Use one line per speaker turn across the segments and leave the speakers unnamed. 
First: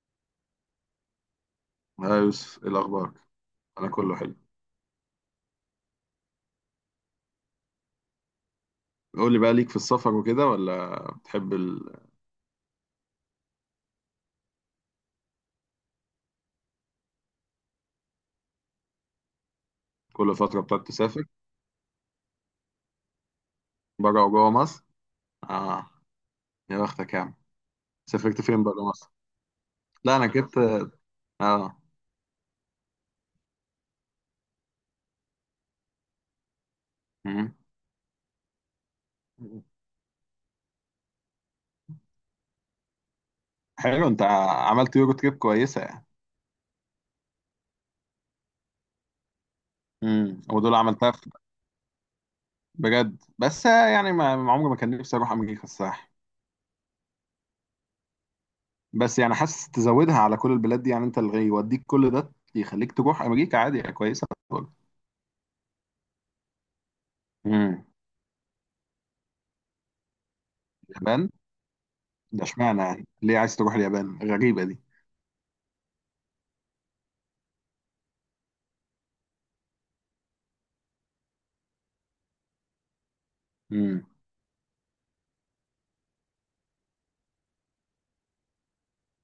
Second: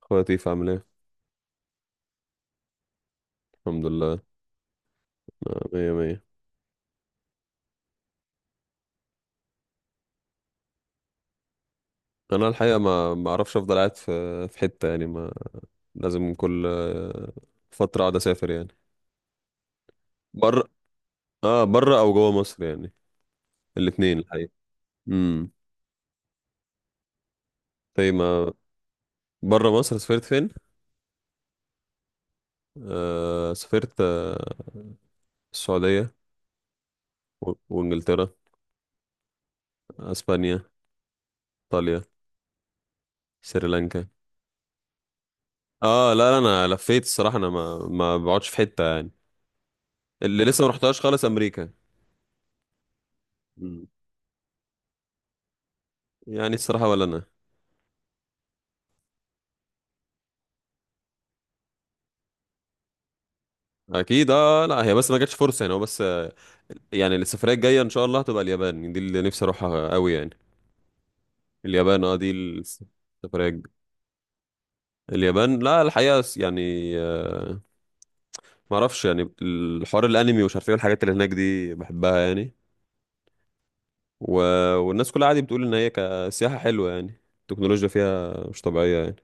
خواتيف عامل ايه.
ها يوسف، ايه الاخبار؟
الحمد
انا كله
لله.
حلو.
مية مية.
قول لي بقى، ليك في السفر وكده ولا بتحب ال...
انا الحقيقه ما اعرفش، افضل قاعد في في حته يعني، ما لازم كل فتره اقعد اسافر يعني
كل فتره
بره.
بتقعد تسافر؟
اه، بره او جوه مصر يعني، الاثنين
بره وجوه
الحقيقه.
مصر.
امم
اه. يا بختك يا عم.
طيب
سافرت
ما
فين بره مصر؟
بره مصر
لا
سافرت
انا
فين؟
جبت. اه.
سافرت السعوديه
مم.
وانجلترا، اسبانيا، ايطاليا، سريلانكا.
حلو، انت عملت يورو تريب كويسه يعني.
اه، لا لا انا لفيت الصراحه، انا ما بقعدش في حته يعني.
امم،
اللي لسه ما
ودول
رحتهاش
عملتها
خالص
في-
امريكا.
بجد. بس
مم.
يعني ما عمري ما كان نفسي اروح امريكا الصراحه.
يعني الصراحه ولا انا.
بس يعني حاسس تزودها على كل البلاد دي، يعني انت اللي يوديك كل ده يخليك تروح امريكا عادي، يعني كويسه
اكيد اه،
برضه.
لا هي بس ما جاتش فرصه يعني، هو بس يعني السفريه الجايه
امم.
ان شاء الله هتبقى اليابان، دي اللي نفسي اروحها قوي يعني.
اليابان.
اليابان اه،
ده اشمعنى يعني؟ ليه
السفريه
عايز
الج-
تروح اليابان، غريبة دي؟
اليابان، لا الحقيقه يعني آه، ما اعرفش، يعني الحوار الانمي ومش عارف ايه الحاجات اللي هناك دي بحبها يعني
امم.
و... والناس كلها عادي بتقول ان هي كسياحه حلوه، يعني التكنولوجيا فيها مش طبيعيه يعني،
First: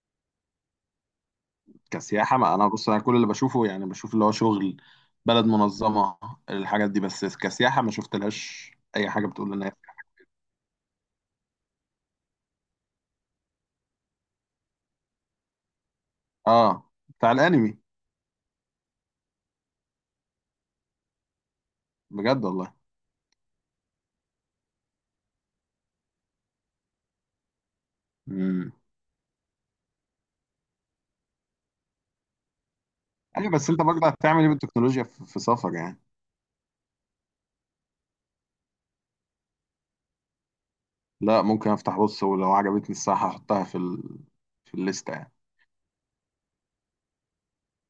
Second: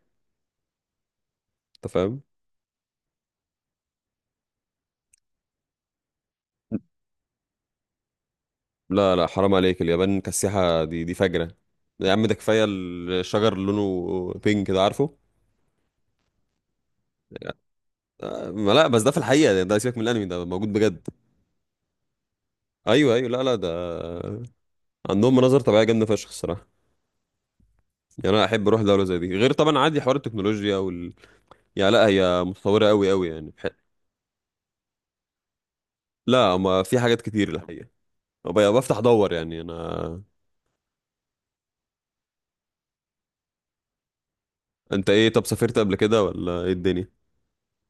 انت فاهم.
كسياحة، ما انا بص، انا كل اللي بشوفه يعني بشوف اللي هو شغل. بلد منظمة. الحاجات دي بس كسياحة ما شفتلهاش اي
لا لا
حاجة بتقول
حرام
لنا.
عليك، اليابان كسياحه دي فجره يا عم. ده كفايه الشجر اللي لونه بينك ده، عارفه.
اه، بتاع الانمي.
ما لا بس ده في الحقيقة ده سيبك من الانمي، ده موجود بجد.
بجد والله؟
ايوه ايوه، لا لا ده عندهم مناظر طبيعية جامدة فشخ الصراحة. يعني انا احب
امم.
اروح دولة زي دي، غير طبعا عادي حوار التكنولوجيا يعني، لا هي متطورة قوي قوي يعني
ايوه، بس انت برضه هتعمل ايه بالتكنولوجيا في سفر يعني؟
لا ما في حاجات كتير الحقيقة. أبقى بفتح دور يعني انا.
لا ممكن افتح، بص، ولو عجبتني الساعة هحطها في ال... في
انت
الليستة
ايه،
يعني.
طب سافرت قبل كده ولا ايه الدنيا؟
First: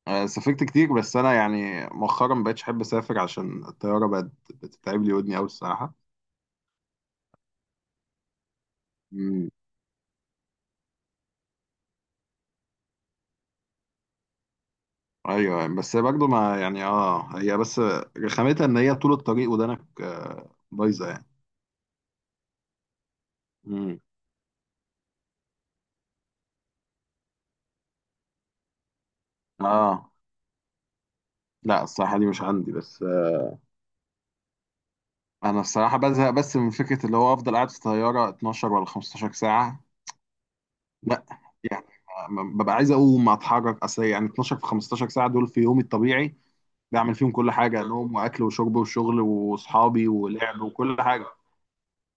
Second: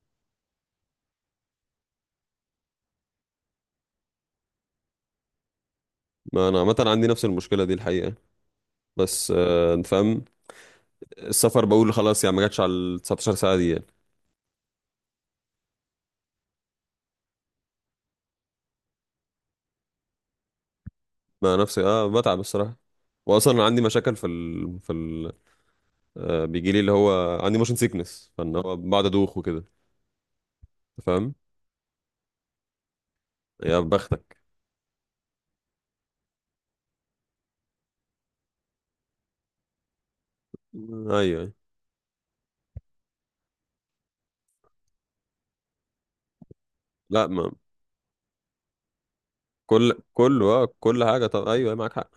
آه، سافرت كتير، بس انا يعني مؤخرا ما بقتش احب اسافر عشان الطيارة بقت بتتعب لي ودني قوي الصراحة.
ما انا عامة عندي نفس المشكلة دي الحقيقة. بس انت فاهم، السفر بقول خلاص، يعني ما جاتش على ال 19 ساعة دي يعني.
ايوه، بس برضه ما يعني، هي بس رخامتها ان هي طول الطريق ودانك بايظه يعني.
ما نفسي اه، بتعب الصراحة، واصلا عندي
امم.
مشاكل في بيجي لي اللي هو عندي موشن سيكنس، فان هو بقعد ادوخ وكده.
اه
أنت فاهم.
لا، الصراحه دي مش عندي، بس
يا بختك.
انا الصراحه بزهق بس من فكره اللي هو افضل قاعد في الطياره 12 ولا 15 ساعه.
ايوه
لا.
أيوة.
يعني ببقى عايز اقوم اتحرك، اصل يعني 12 في 15 ساعه دول في يومي الطبيعي بعمل
لا
فيهم
ما
كل حاجه، نوم واكل وشرب وشغل
كل
واصحابي
كله
ولعب
اه
وكل
كل حاجه.
حاجه.
طب ايوه أيوة، معاك حق،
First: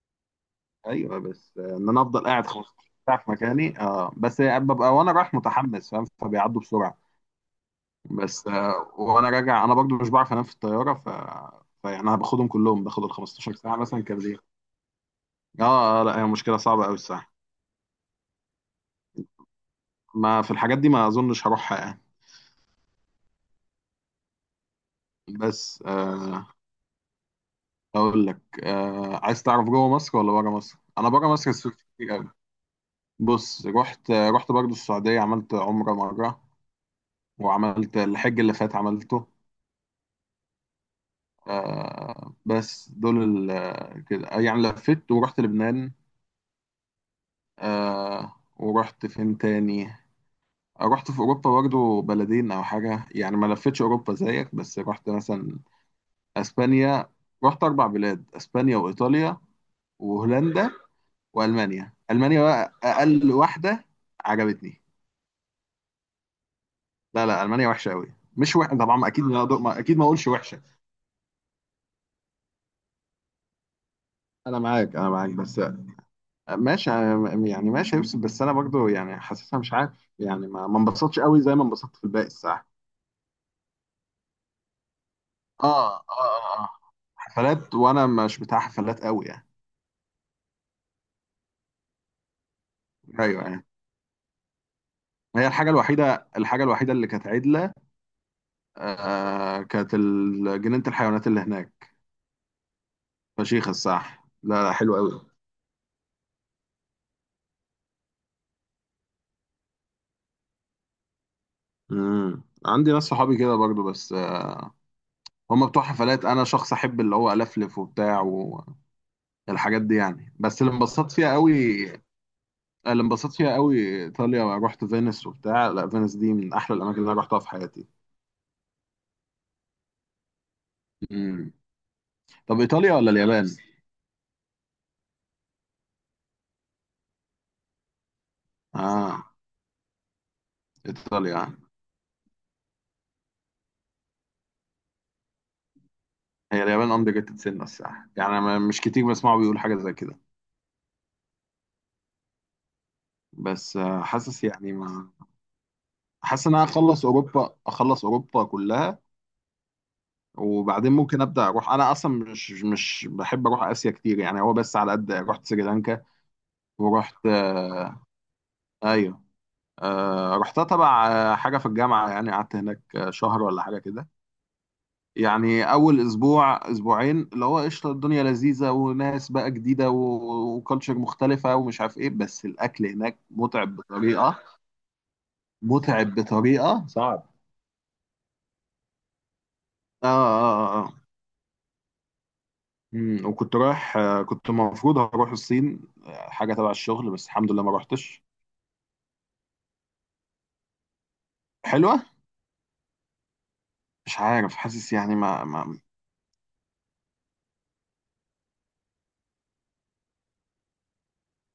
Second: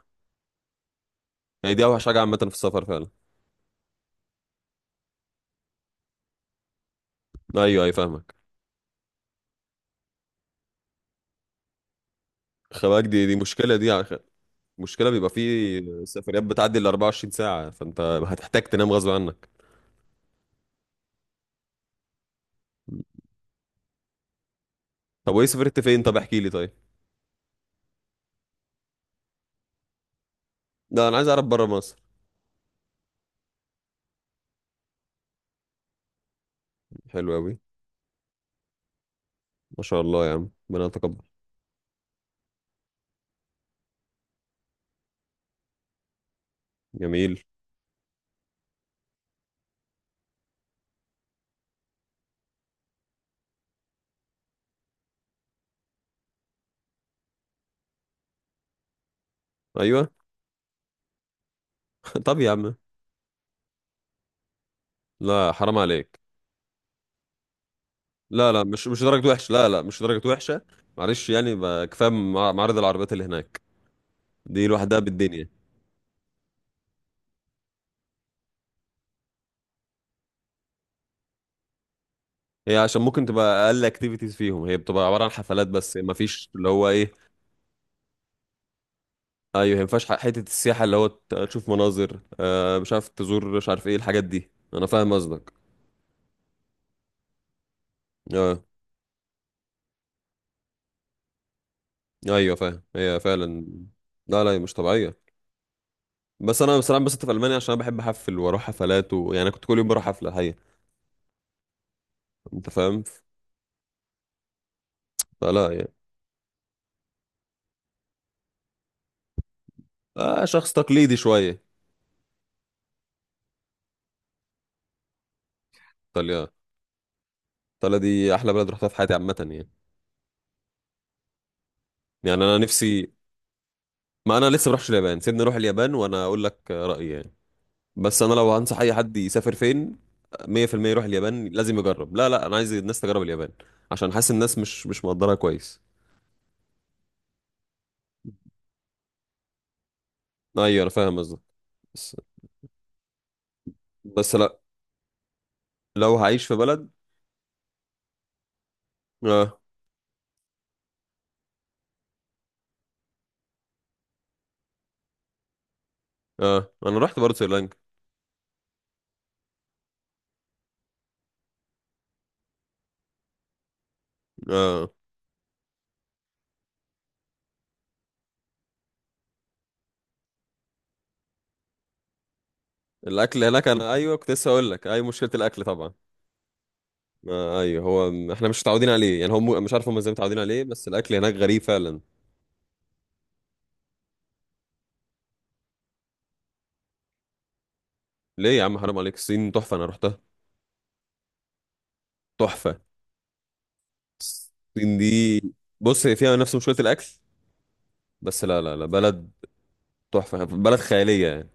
ايوه بس
يعني دي
ان انا
اوحش حاجه
افضل
عامه في
قاعد 15
السفر فعلا.
ساعه في مكاني. آه بس ببقى وانا رايح متحمس، فاهم؟ فبيعدوا بسرعه.
ايوه ايوه فاهمك.
بس وانا راجع انا برضو مش بعرف انام في الطياره، ف فيعني انا باخدهم كلهم،
خباك،
باخد ال
دي
15
مشكله
ساعه مثلا كارزير.
مشكله، بيبقى
اه.
في
لا هي
سفريات
مشكله
بتعدي
صعبه
ال
قوي
24
الساعه.
ساعه، فانت هتحتاج تنام غصب عنك.
ما في الحاجات دي ما اظنش هروحها يعني.
طب وايه، سافرت
بس
فين؟ طب احكي لي. طيب
اقول لك. عايز تعرف جوه مصر ولا بره مصر؟
لا،
انا
انا عايز
بره
اعرف
مصر
بره
سافرت
مصر.
كتير قوي. بص، رحت برضو السعوديه، عملت عمره مره.
حلو قوي.
وعملت الحج اللي فات، عملته.
ما شاء الله يا عم، ربنا يتقبل.
آه، بس دول ال كده يعني لفيت ورحت لبنان.
جميل.
آه، ورحت فين تاني؟ رحت في أوروبا برضو بلدين أو حاجة، يعني ما لفتش أوروبا زيك، بس رحت مثلا أسبانيا. رحت أربع بلاد، أسبانيا وإيطاليا
ايوه.
وهولندا وألمانيا.
طب
ألمانيا
يا
بقى
عم،
أقل واحدة عجبتني.
لا حرام عليك.
لا لا، ألمانيا وحشة أوي.
لا
مش
لا
وحشة
مش مش
طبعا، أكيد
درجة
ما
وحشة، لا لا
أكيد
مش
ما
درجة
أقولش وحشة.
وحشة. معلش يعني، كفاية معارض العربيات اللي هناك،
أنا
دي
معاك،
لوحدها
أنا معاك،
بالدنيا.
بس ماشي، يعني ماشي هيفصل، بس انا برضو يعني حاسسها، مش عارف، يعني ما انبسطتش قوي زي ما انبسطت في الباقي الساعه.
هي عشان ممكن تبقى أقل اكتيفيتيز فيهم، هي بتبقى عبارة عن حفلات
اه.
بس،
اه،
ما فيش
اه،
اللي
آه.
هو إيه.
حفلات، وانا مش بتاع حفلات قوي يعني.
أيوه، ما ينفعش، حتة السياحة اللي هو تشوف مناظر آه، مش عارف
ايوه
تزور
يعني،
مش عارف إيه الحاجات دي. أنا فاهم
هي
قصدك.
الحاجه الوحيده اللي كانت عدله.
آه
آه، كانت جنينه الحيوانات اللي هناك.
أيوه فاهم، هي فعلا.
فشيخ الصح،
لا لا هي
لا لا
مش
حلو قوي.
طبيعية. بس أنا بصراحة بس في ألمانيا، عشان أنا بحب أحفل وأروح حفلات، ويعني أنا كنت كل يوم بروح حفلة حقيقة.
امم،
أنت
عندي
فاهم.
ناس صحابي كده برضو، بس هم
فلا
بتوع
يعني.
حفلات، انا شخص احب اللي هو الفلف وبتاع والحاجات دي يعني.
آه
بس
شخص
اللي انبسطت
تقليدي
فيها
شوية.
قوي، اللي انبسطت فيها قوي ايطاليا. رحت فينيس وبتاع، لا فينيس دي
إيطاليا،
من احلى الاماكن اللي انا رحتها في حياتي.
ايطاليا دي احلى بلد رحتها في حياتي عامه يعني.
امم.
يعني انا
طب ايطاليا ولا
نفسي.
اليابان؟
ما انا لسه بروحش اليابان، سيبني اروح اليابان وانا اقول لك رايي يعني. بس انا لو هنصح اي حد
اه،
يسافر فين، 100% يروح
ايطاليا.
اليابان، لازم يجرب. لا لا انا عايز الناس تجرب اليابان، عشان حاسس الناس مش مش مقدرها كويس.
هي اليابان اندر ريتد سنه الصراحه، يعني مش كتير بسمعه بيقول حاجه زي كده.
ايوه انا فاهم قصدك. بس
بس
بس
حاسس
لا،
يعني ما
لو هعيش
حاسس
في
ان انا
بلد.
اخلص اوروبا كلها
اه
وبعدين ممكن ابدا اروح، انا اصلا مش بحب اروح اسيا كتير، يعني هو بس على قد. رحت سريلانكا
اه. انا رحت
ورحت
برضه سريلانكا.
ايوه. رحتها تبع حاجة في الجامعة، يعني قعدت هناك شهر ولا حاجة كده.
اه
يعني أول أسبوع أسبوعين اللي هو قشطة، الدنيا لذيذة وناس بقى جديدة وكالتشر مختلفة ومش عارف إيه، بس الأكل هناك
الاكل هناك.
متعب
انا ايوه كنت
بطريقة،
لسه اقول لك، اي مشكله الاكل طبعا.
متعب بطريقة صعب.
ايوه هو احنا مش متعودين عليه يعني، هم مش عارف هم
آه،
ازاي متعودين
آه،
عليه،
آه،
بس
آه.
الاكل هناك غريب فعلا.
وكنت رايح كنت المفروض هروح الصين حاجة تبع الشغل، بس الحمد لله ما روحتش.
ليه يا عم، حرام عليك، الصين تحفة، أنا رحتها،
حلوة.
تحفة.
مش عارف، حاسس
الصين
يعني
دي،
ما.
بص هي فيها نفس مشكلة الأكل، بس لا لا لا، بلد تحفة، بلد خيالية يعني.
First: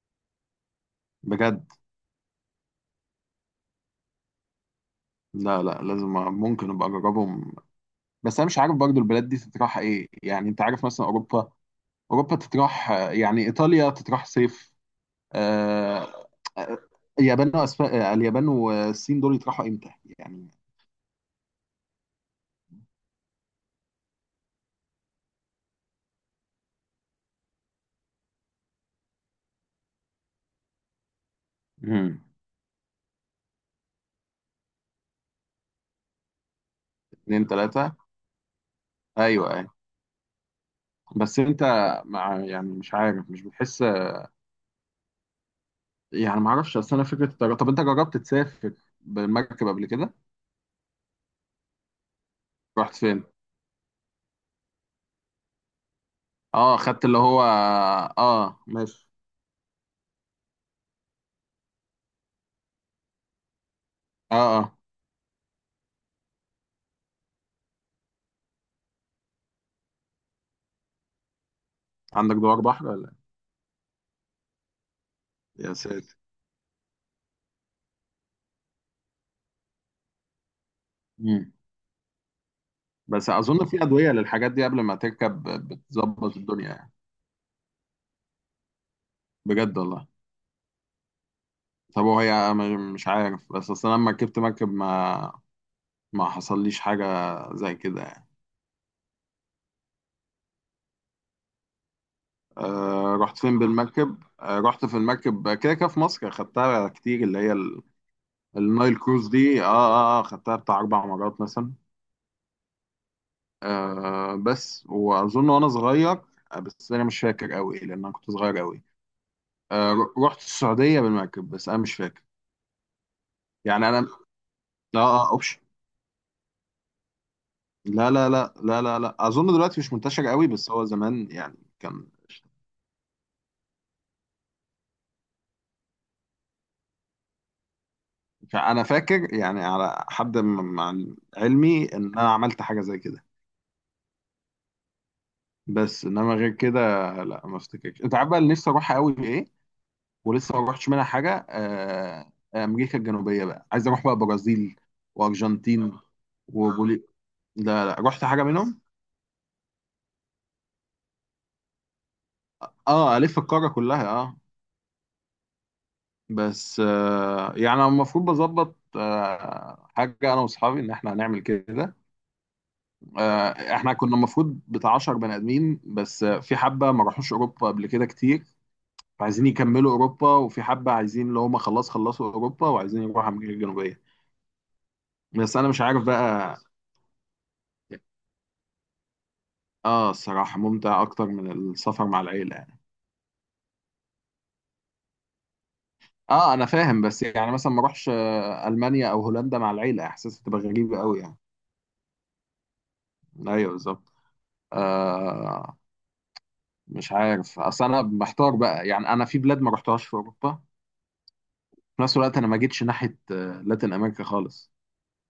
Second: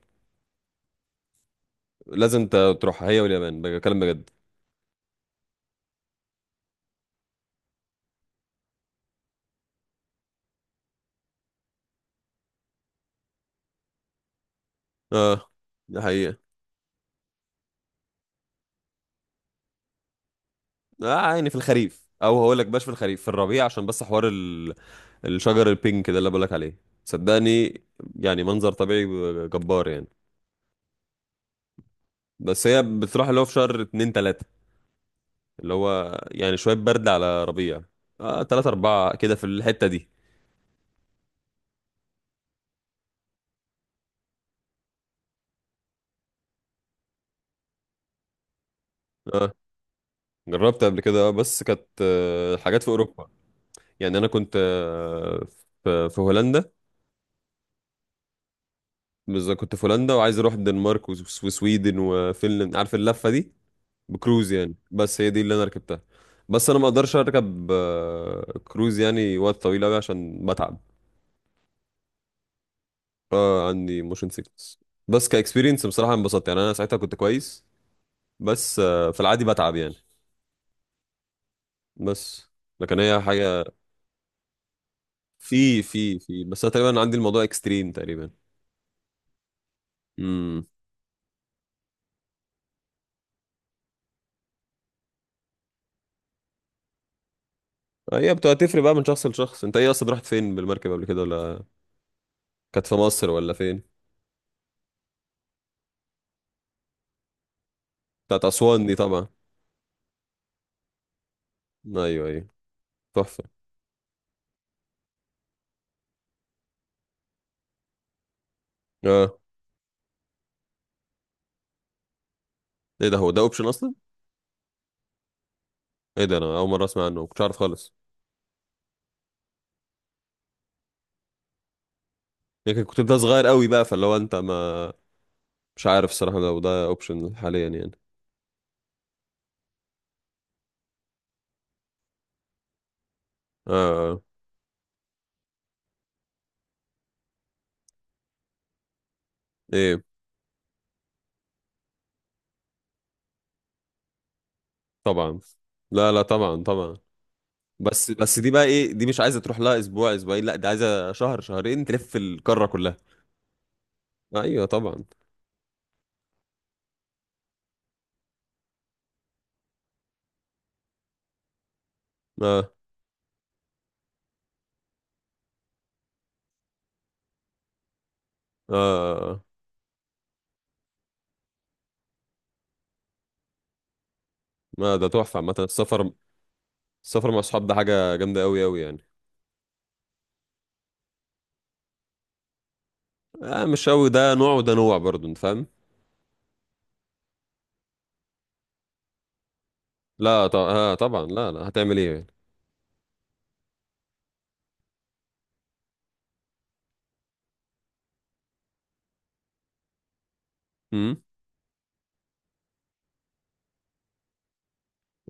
بجد.
لازم أنت تروحها، هي واليابان، بكلم بجد.
لا لا، لازم. ممكن أبقى أجربهم. بس انا مش عارف برضو البلاد دي تتراح ايه. يعني انت عارف مثلا اوروبا، تتراح، يعني ايطاليا تتراح صيف.
اه ده
آه،
حقيقة.
آه، اليابان وأسف... آه، اليابان والصين دول يتراحوا امتى يعني؟
اه يعني في الخريف، أو هقول لك باش في الخريف في الربيع، عشان بس حوار الشجر البينك ده اللي بقول لك عليه، صدقني. يعني منظر طبيعي جبار يعني.
مم.
بس هي بتروح اللي هو في شهر اتنين تلاتة، اللي هو يعني شوية برد على
اتنين
ربيع.
تلاتة؟
اه، تلاتة أربعة كده في
ايوه ايوه،
الحتة دي.
بس انت مع يعني مش عارف، مش بتحس، يعني ما اعرفش، اصل انا فكره الطيران. طب انت جربت تسافر
آه،
بالمركب قبل كده؟
جربت قبل كده بس كانت حاجات في
رحت فين؟
اوروبا. يعني انا كنت في في هولندا.
اه، خدت اللي هو اه، ماشي.
بالظبط، كنت في هولندا وعايز اروح الدنمارك وسويدن وفنلند، عارف اللفه دي،
اه
بكروز يعني.
اه،
بس هي دي اللي انا ركبتها. بس انا ما اقدرش اركب كروز يعني وقت طويل قوي عشان بتعب.
عندك دوار بحر ولا؟
عندي موشن سيكنس. بس
إيه؟ يا
كاكسبيرينس بصراحه
ساتر.
انبسطت، يعني انا ساعتها كنت كويس. بس في العادي بتعب يعني.
مم.
بس لكن هي
بس
حاجه.
اظن في ادويه للحاجات دي قبل ما تركب
في في
بتظبط
في بس
الدنيا
انا
يعني.
تقريبا عندي الموضوع اكستريم تقريبا.
بجد والله.
امم.
طب وهي مش عارف، بس اصل أنا لما ركبت مركب ما ما حصليش حاجه زي كده يعني.
هي بتبقى تفرق بقى من شخص لشخص. انت ايه اصلا، رحت فين بالمركب قبل كده ولا؟ كانت في
أه،
مصر
رحت
ولا
فين
فين؟
بالمركب؟ أه، رحت في المركب كده كده في مصر، خدتها كتير اللي هي
بتاعت اسوان دي
النايل
طبعا.
كروز دي. اه اه اه، خدتها بتاع اربع مرات مثلا.
ايوه ايوه، تحفه.
أه، بس واظن وانا صغير بس انا مش فاكر قوي لان انا كنت صغير قوي.
اه
أه، رحت السعوديه بالمركب، بس انا مش فاكر.
ايه ده، هو ده اوبشن
يعني
اصلا؟
انا، اه، اه اوبشن.
ايه ده، انا اول مره اسمع عنه، ما كنتش عارف خالص.
لا لا لا لا لا لا، اظن دلوقتي مش منتشر قوي، بس هو زمان يعني كان.
يمكن كنت ده صغير قوي بقى، فاللي هو انت ما، مش عارف الصراحه لو ده اوبشن حاليا يعني.
انا فاكر يعني على حد مع علمي ان انا عملت حاجه زي كده.
اه اه.
بس انما غير كده. لا ما افتكرش. انت عارف بقى اللي نفسي اروحها قوي ايه؟
ايه،
ولسه ما روحتش منها حاجه، امريكا الجنوبيه بقى، عايز اروح بقى برازيل
طبعا.
وارجنتين
لا لا طبعا طبعا.
وبولي. لا لا
بس
رحت
بس
حاجه
دي بقى
منهم.
ايه، دي مش عايزه تروح لها اسبوع اسبوعين، لا دي عايزه شهر شهرين تلف القاره كلها.
اه، الف القاره كلها اه.
ايوه طبعا.
بس يعني أنا المفروض بظبط حاجه انا واصحابي ان احنا هنعمل كده.
اه اه.
احنا كنا المفروض بتاع 10 بني ادمين، بس في حبه ما راحوش اوروبا قبل كده كتير،
آه. آه.
فعايزين يكملوا اوروبا، وفي حبه عايزين اللي هم خلاص خلصوا اوروبا وعايزين يروحوا امريكا الجنوبيه.
ما ده تحفه عامه
بس انا مش عارف
السفر.
بقى.
السفر مع الصحاب ده حاجة جامدة أوي أوي يعني.
اه الصراحه ممتع اكتر من السفر مع العيله يعني.
آه مش أوي، ده نوع وده نوع برضه، أنت فاهم؟
اه انا فاهم، بس يعني مثلا ما اروحش المانيا او هولندا مع العيله، احساس
لا طب
تبقى
آه
غريبه قوي
طبعا،
يعني.
لا لا هتعمل إيه يعني؟
ايوه بالظبط. آه. مش عارف، اصل انا محتار بقى، يعني انا في بلاد ما رحتهاش في اوروبا.
أمم.
في نفس الوقت انا ما جيتش ناحيه لاتين امريكا خالص.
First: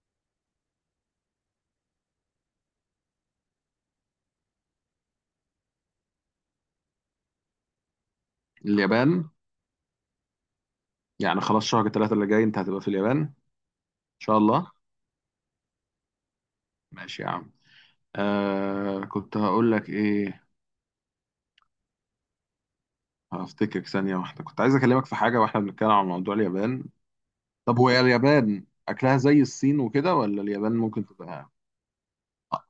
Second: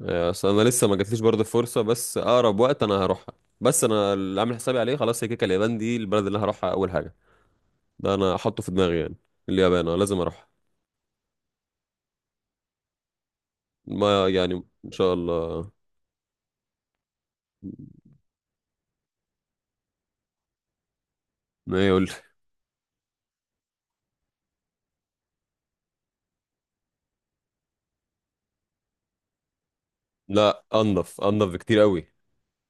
أصل أنا لسه ما جاتليش برضه الفرصة، بس أقرب وقت أنا هروحها. بس أنا اللي عامل حسابي عليه خلاص هي كيكة، اليابان دي البلد اللي هروحها أول حاجة. ده أنا أحطه في دماغي يعني.
اليابان.
اليابان أنا لازم أروحها.
يعني خلاص، شهر ثلاثة اللي جاي انت هتبقى في اليابان ان
ما
شاء
يعني
الله.
إن شاء الله.
ماشي يا عم. آه، كنت هقول لك ايه؟
ما يقول.
هفتكر ثانية واحدة، كنت عايز اكلمك في حاجة واحنا بنتكلم عن موضوع اليابان. طب هو اليابان اكلها زي الصين وكده ولا
لا،
اليابان ممكن
أنضف أنضف
تبقى
بكتير أوي.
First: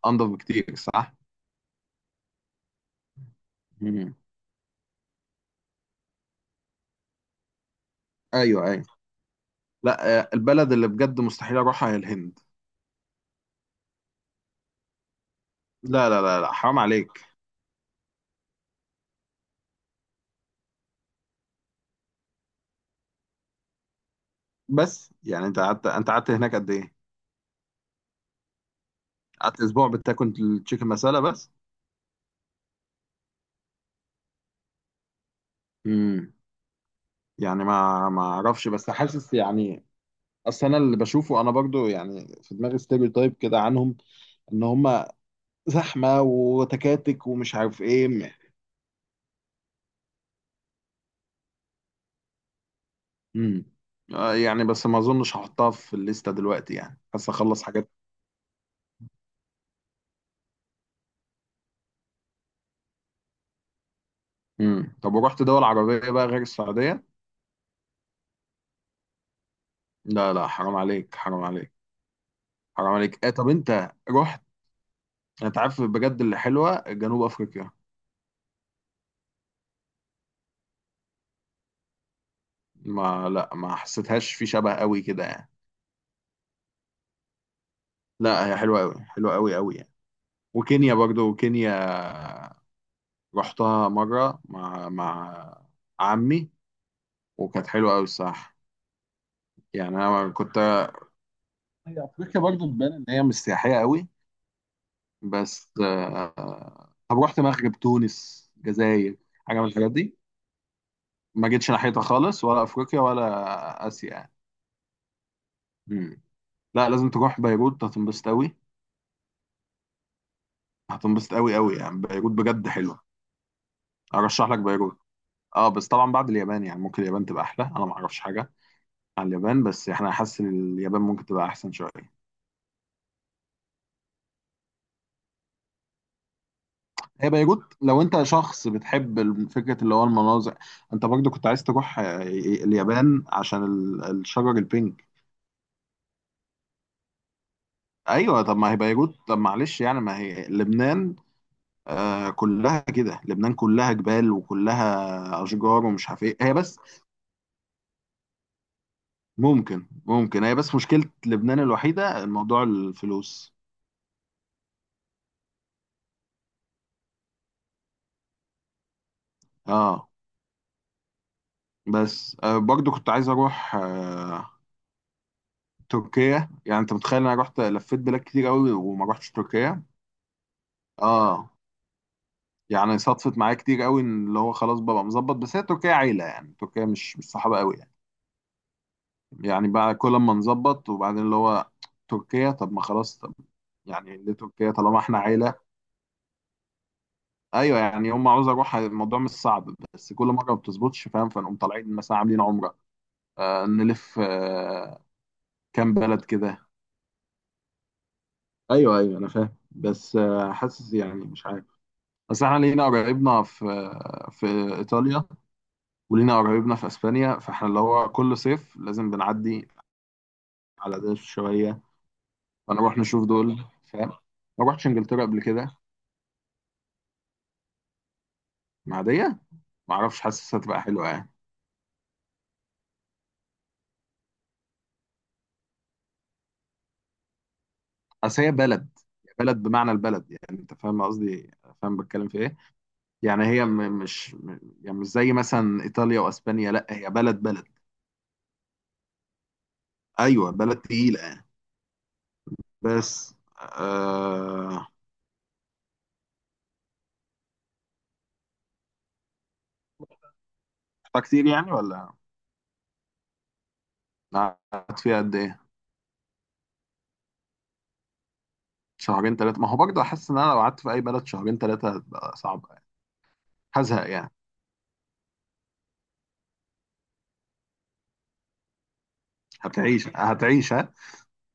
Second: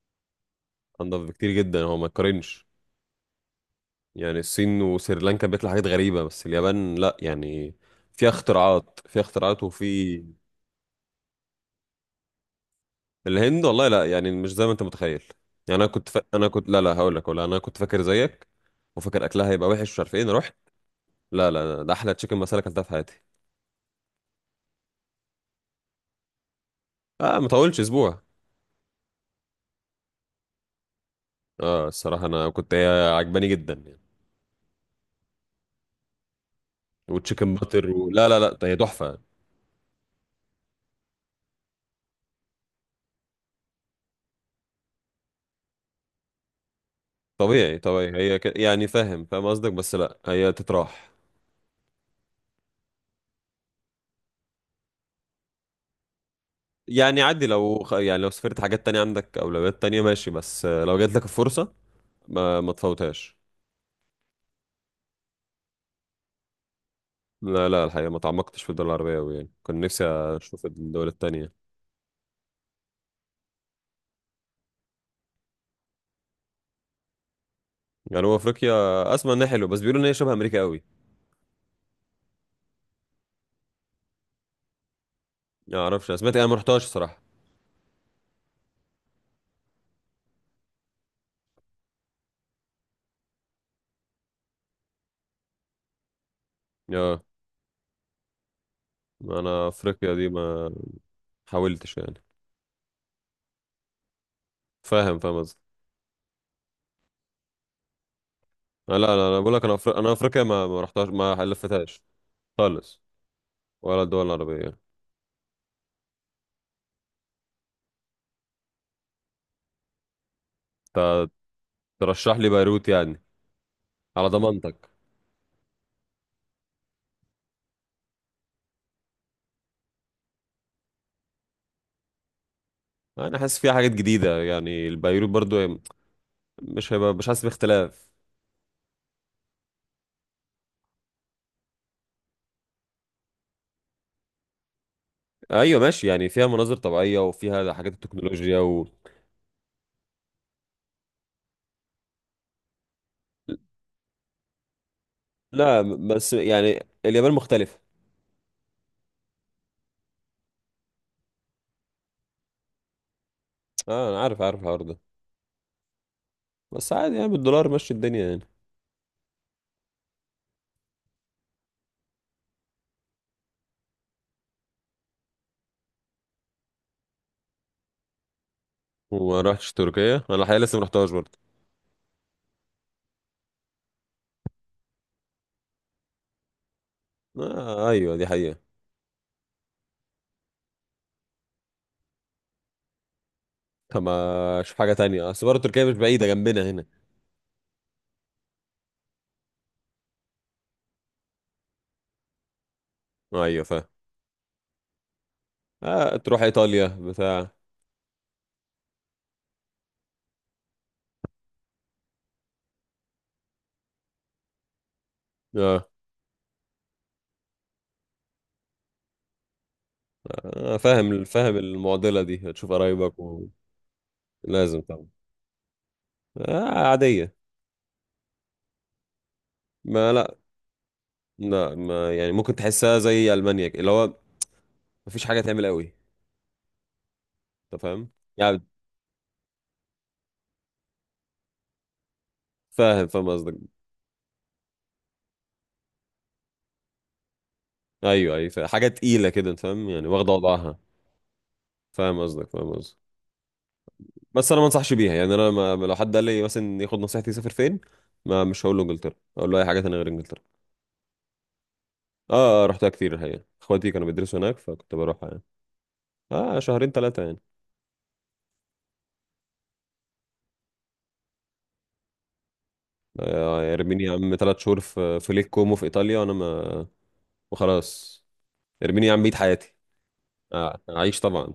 انضف بكتير، صح؟
أنضف بكتير جدا، هو ما يتقارنش.
مم.
يعني الصين وسريلانكا بيطلع حاجات غريبة، بس اليابان لا يعني، فيها
ايوه ايوه.
اختراعات، فيها اختراعات وفي.
لا، البلد اللي بجد مستحيل اروحها هي الهند.
الهند والله لا، يعني مش زي ما انت متخيل. يعني انا كنت
لا لا لا
انا
لا
كنت
حرام
لا لا
عليك.
هقول لك، ولا انا كنت فاكر زيك، وفاكر اكلها هيبقى وحش مش عارف ايه، انا رحت، لا لا ده احلى تشيكن مسالة اكلتها في حياتي.
بس يعني، انت قعدت هناك قد ايه؟
اه ما طولش اسبوع.
قعدت اسبوع بتاكل التشيكن مسالة بس؟
اه الصراحة انا كنت هي عجباني جدا يعني.
مم.
وتشيكن
يعني
باتر
ما ما
لا لا لا
اعرفش،
هي
بس
تحفة يعني.
حاسس يعني، اصل انا اللي بشوفه انا برضو يعني في دماغي ستيريو تايب كده عنهم، ان هم زحمه وتكاتك ومش
طبيعي
عارف ايه.
طبيعي هي يعني فاهم فاهم قصدك، بس لا هي تتراح
امم. يعني بس ما اظنش هحطها في الليسته دلوقتي، يعني
يعني.
بس
عادي،
اخلص
لو
حاجات.
يعني لو سافرت حاجات تانية عندك أولويات تانية، ماشي، بس لو جات لك الفرصة ما تفوتهاش.
امم. طب ورحت دول عربيه بقى غير السعوديه؟
لا لا الحقيقة، ما تعمقتش في الدول العربية أوي، يعني كان نفسي
لا لا
أشوف
حرام
الدول
عليك، حرام
التانية.
عليك حرام عليك. اه طب انت رحت، انت عارف بجد اللي حلوه؟ جنوب افريقيا.
يعني هو أفريقيا، أسمع إنها حلوة، بس بيقولوا إن هي شبه أمريكا أوي.
ما لا، ما حسيتهاش في شبه قوي كده يعني.
ما أعرفش، أنا سمعت، أنا ما رحتهاش الصراحة.
لا هي حلوه قوي، حلوه قوي قوي يعني. وكينيا برضو، كينيا رحتها مرة مع عمي
آه.
وكانت حلوة أوي الصراحة.
أنا
يعني
أفريقيا دي
أنا كنت.
ما حاولتش
هي
يعني.
أفريقيا برضو تبان إن هي مش سياحية أوي.
فاهم فاهم قصدي.
بس طب رحت مغرب تونس
لا
جزائر
لا أنا بقول
حاجة
لك،
من
أنا
الحاجات
أفريقيا، أنا
دي؟
أفريقيا ما رحتهاش، ما
ما جيتش ناحيتها
لفتهاش
خالص، ولا
خالص.
أفريقيا ولا
ولا
آسيا
الدول
يعني.
العربية.
مم. لا لازم تروح بيروت، هتنبسط أوي،
ت-
هتنبسط أوي أوي يعني. بيروت
ترشح لي
بجد
بيروت
حلوة.
يعني. على
أرشح لك
ضمانتك.
بيروت. أه بس طبعا بعد اليابان، يعني ممكن اليابان تبقى أحلى، أنا ما أعرفش حاجة على اليابان، بس احنا حاسس إن اليابان ممكن تبقى احسن شويه.
انا حاسس فيها حاجات جديده، يعني البيروت برضو يعني مش هيبقى، مش
هي
حاسس
بيروت لو
باختلاف.
انت شخص بتحب فكره اللي هو المناظر، انت برضه كنت عايز تروح آه، إيه، اليابان عشان الشجر البينك.
ايوه ماشي، يعني فيها مناظر طبيعيه وفيها حاجات
ايوه طب
التكنولوجيا
ما هي بيروت، طب معلش يعني ما هي لبنان. آه، كلها كده لبنان، كلها جبال وكلها
لا
اشجار ومش عارف
بس
ايه، هي بس
يعني اليابان مختلفه.
ممكن. هي بس مشكله لبنان الوحيده موضوع الفلوس.
اه انا عارف عارف الحوار ده، بس عادي يعني، بالدولار ماشي الدنيا يعني.
اه، بس برضه كنت عايز اروح تركيا. يعني انت متخيل انا رحت لفيت بلاد كتير قوي وما رحتش
وما رحتش
تركيا.
تركيا، انا الحقيقه لسه ما رحتهاش برضه.
اه، يعني صدفت معايا كتير قوي ان اللي هو خلاص ببقى مظبط، بس هي تركيا عيله يعني، تركيا مش صحابه قوي
آه
يعني.
ايوه دي حقيقه.
يعني بقى كل ما نظبط وبعدين اللي هو تركيا. طب ما خلاص، طب
طب
يعني ليه
ما
تركيا
اشوف حاجه
طالما احنا
تانية، اصل برضه
عيله؟
تركيا مش بعيده جنبنا هنا.
ايوه يعني هم، عاوز اروح، الموضوع مش صعب، بس كل مره ما بتظبطش فاهم، فنقوم طالعين مثلا عاملين عمره،
ايوه
آه
فاهم.
نلف كام
آه
بلد
تروح
كده.
ايطاليا بتاع.
ايوه ايوه انا فاهم، بس حاسس يعني مش عارف، بس احنا لينا قرايبنا في في ايطاليا،
اه
ولينا قرايبنا في اسبانيا، فاحنا اللي هو كل صيف لازم بنعدي على ده
فاهم فاهم،
شويه،
المعضله دي تشوف
فنروح
قرايبك
نشوف دول، فاهم. ما
لازم
رحتش
طبعا.
انجلترا قبل كده؟
آه عادية.
معديه. ما
ما
اعرفش،
لا،
حاسس هتبقى حلوه يعني.
لا ما يعني، ممكن تحسها زي ألمانيا كده، اللي هو مفيش حاجة تعمل قوي، انت فاهم
اصل هي
يعني.
بلد، بلد بمعنى البلد، يعني انت فاهم قصدي، فاهم بتكلم في ايه.
فاهم فاهم
يعني
قصدك.
هي م- مش م- يعني مش زي مثلا ايطاليا واسبانيا، لا هي بلد بلد.
ايوه ايوه فاهم. حاجة تقيلة كده، انت فاهم يعني، واخدة
ايوه
وضعها.
بلد تقيله يعني.
فاهم قصدك فاهم قصدك.
بس
بس انا ما
آه...
انصحش بيها يعني، انا لو حد قال لي مثلا ياخد نصيحتي يسافر فين، ما مش هقول له انجلترا، اقول له اي حاجة تانية غير انجلترا.
كتير يعني ولا؟
اه، آه رحتها كتير الحقيقة، اخواتي كانوا بيدرسوا هناك فكنت
قعدت
بروح
فيها قد
يعني.
ايه؟
اه شهرين ثلاثة يعني.
شهرين ثلاثة، ما هو برضه حاسس ان انا لو قعدت في اي بلد شهرين ثلاثة هتبقى صعبة يعني،
ارميني
هزهق
يا
يعني.
عم ثلاث شهور في في ليك كومو في ايطاليا وانا ما، وخلاص. ارميني يا عم، بيت حياتي.
هتعيش هتعيش
آه
ها؟
عايش طبعا.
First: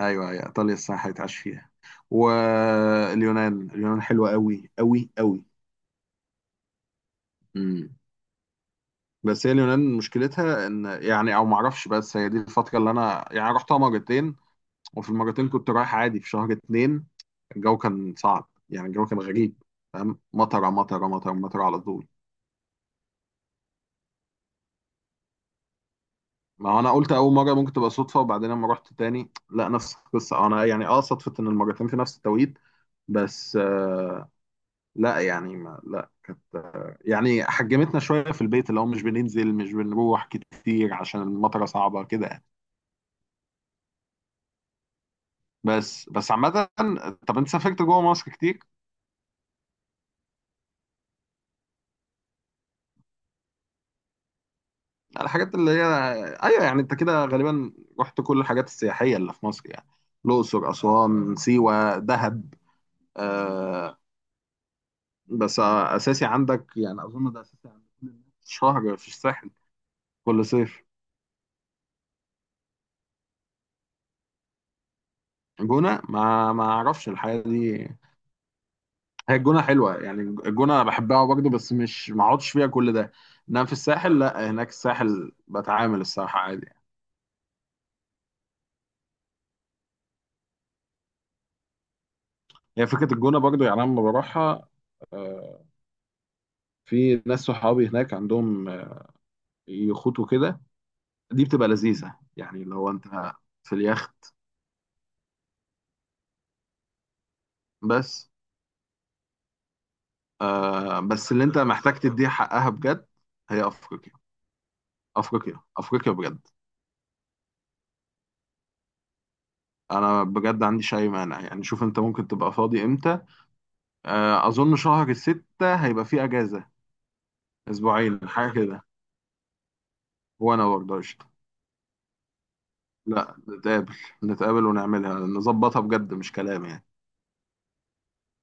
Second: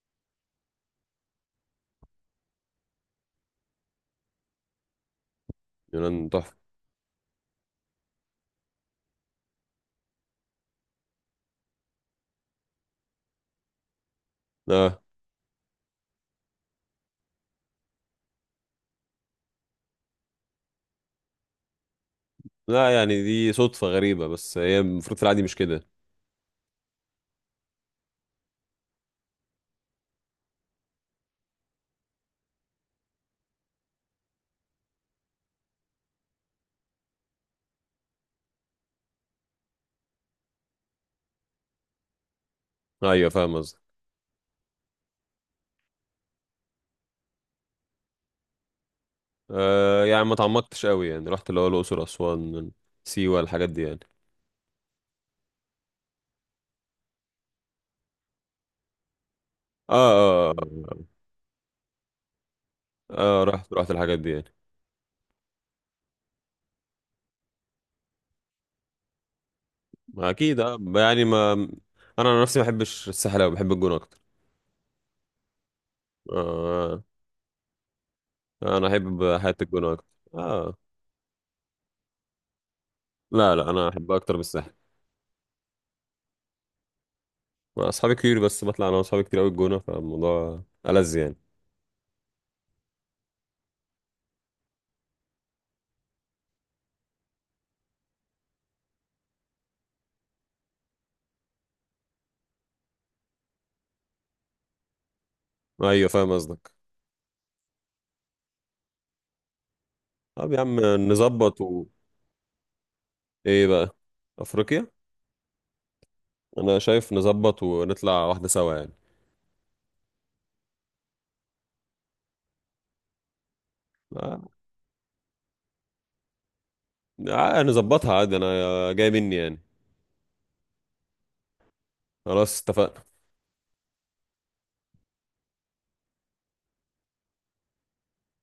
ايوه ايوه، ايطاليا الصراحة هيتعاش فيها. واليونان، اليونان حلوة قوي قوي قوي.
يونان تحفة.
امم. بس هي اليونان مشكلتها ان يعني او ما اعرفش، بس هي دي الفترة اللي انا يعني رحتها مرتين،
آه
وفي المرتين كنت رايح عادي في شهر اتنين، الجو كان صعب، يعني الجو كان غريب، فاهم، مطرة مطرة مطرة مطرة على طول.
لا يعني دي صدفة غريبة، بس هي المفروض في العادي مش كده.
ما هو انا قلت اول مره ممكن تبقى صدفه، وبعدين لما رحت تاني لا نفس القصه، انا يعني اه صدفه ان المرتين في نفس التوقيت. بس لا يعني ما لا، كانت يعني حجمتنا شويه في البيت، اللي هو مش بننزل مش بنروح كتير عشان المطره صعبه كده يعني.
أيوة فاهم قصدك.
بس عامه، طب انت سافرت جوه مصر كتير؟
آه يعني ما تعمقتش قوي، يعني رحت اللي هو الأقصر أسوان سيوة، الحاجات دي يعني.
الحاجات اللي هي ايوه يعني، انت كده غالبا رحت كل الحاجات السياحيه اللي في مصر يعني،
آه. آه,
الاقصر، اسوان، سيوه، دهب.
رحت رحت
آه.
الحاجات دي يعني.
بس اساسي عندك، يعني اظن ده اساسي عند كل الناس، شهر في الساحل كل
أكيد آه
صيف.
يعني ما. أنا عن نفسي ما بحبش الساحل أوي، بحب الجونة أكتر.
جونه، ما
آه.
اعرفش الحياه دي.
أنا أحب
هي
حياة
الجونه
الجونة
حلوه،
أكتر.
يعني
آه.
الجونه انا بحبها برضه، بس مش ما اقعدش فيها كل ده.
لا
انما
لا
في
أنا أحبها
الساحل
أكتر من
لا، هناك
الساحل.
الساحل بتعامل الصراحه عادي يعني.
أصحابي كتير، بس بطلع أنا وأصحابي كتير أوي الجونة، فالموضوع ألذ يعني.
هي فكره الجونه برضه، يعني انا لما بروحها آه، في ناس صحابي هناك عندهم يخوت وكده، دي بتبقى لذيذه يعني لو انت في اليخت.
أيوة فاهم قصدك.
بس
طب يا عم
بس اللي انت
نظبط و.
محتاج تديه حقها بجد
ايه
هي
بقى؟
افريقيا،
افريقيا.
افريقيا افريقيا بجد.
انا شايف نظبط ونطلع واحده سوا يعني.
انا بجد عنديش اي مانع يعني، شوف انت ممكن تبقى فاضي امتى؟
آه،
اظن شهر الستة هيبقى فيه اجازة،
نظبطها
اسبوعين
عادي،
حاجة كده،
انا جاي مني يعني.
وانا برضه قشطة.
خلاص اتفقنا.
لا نتقابل، نتقابل ونعملها، نظبطها بجد مش كلام يعني.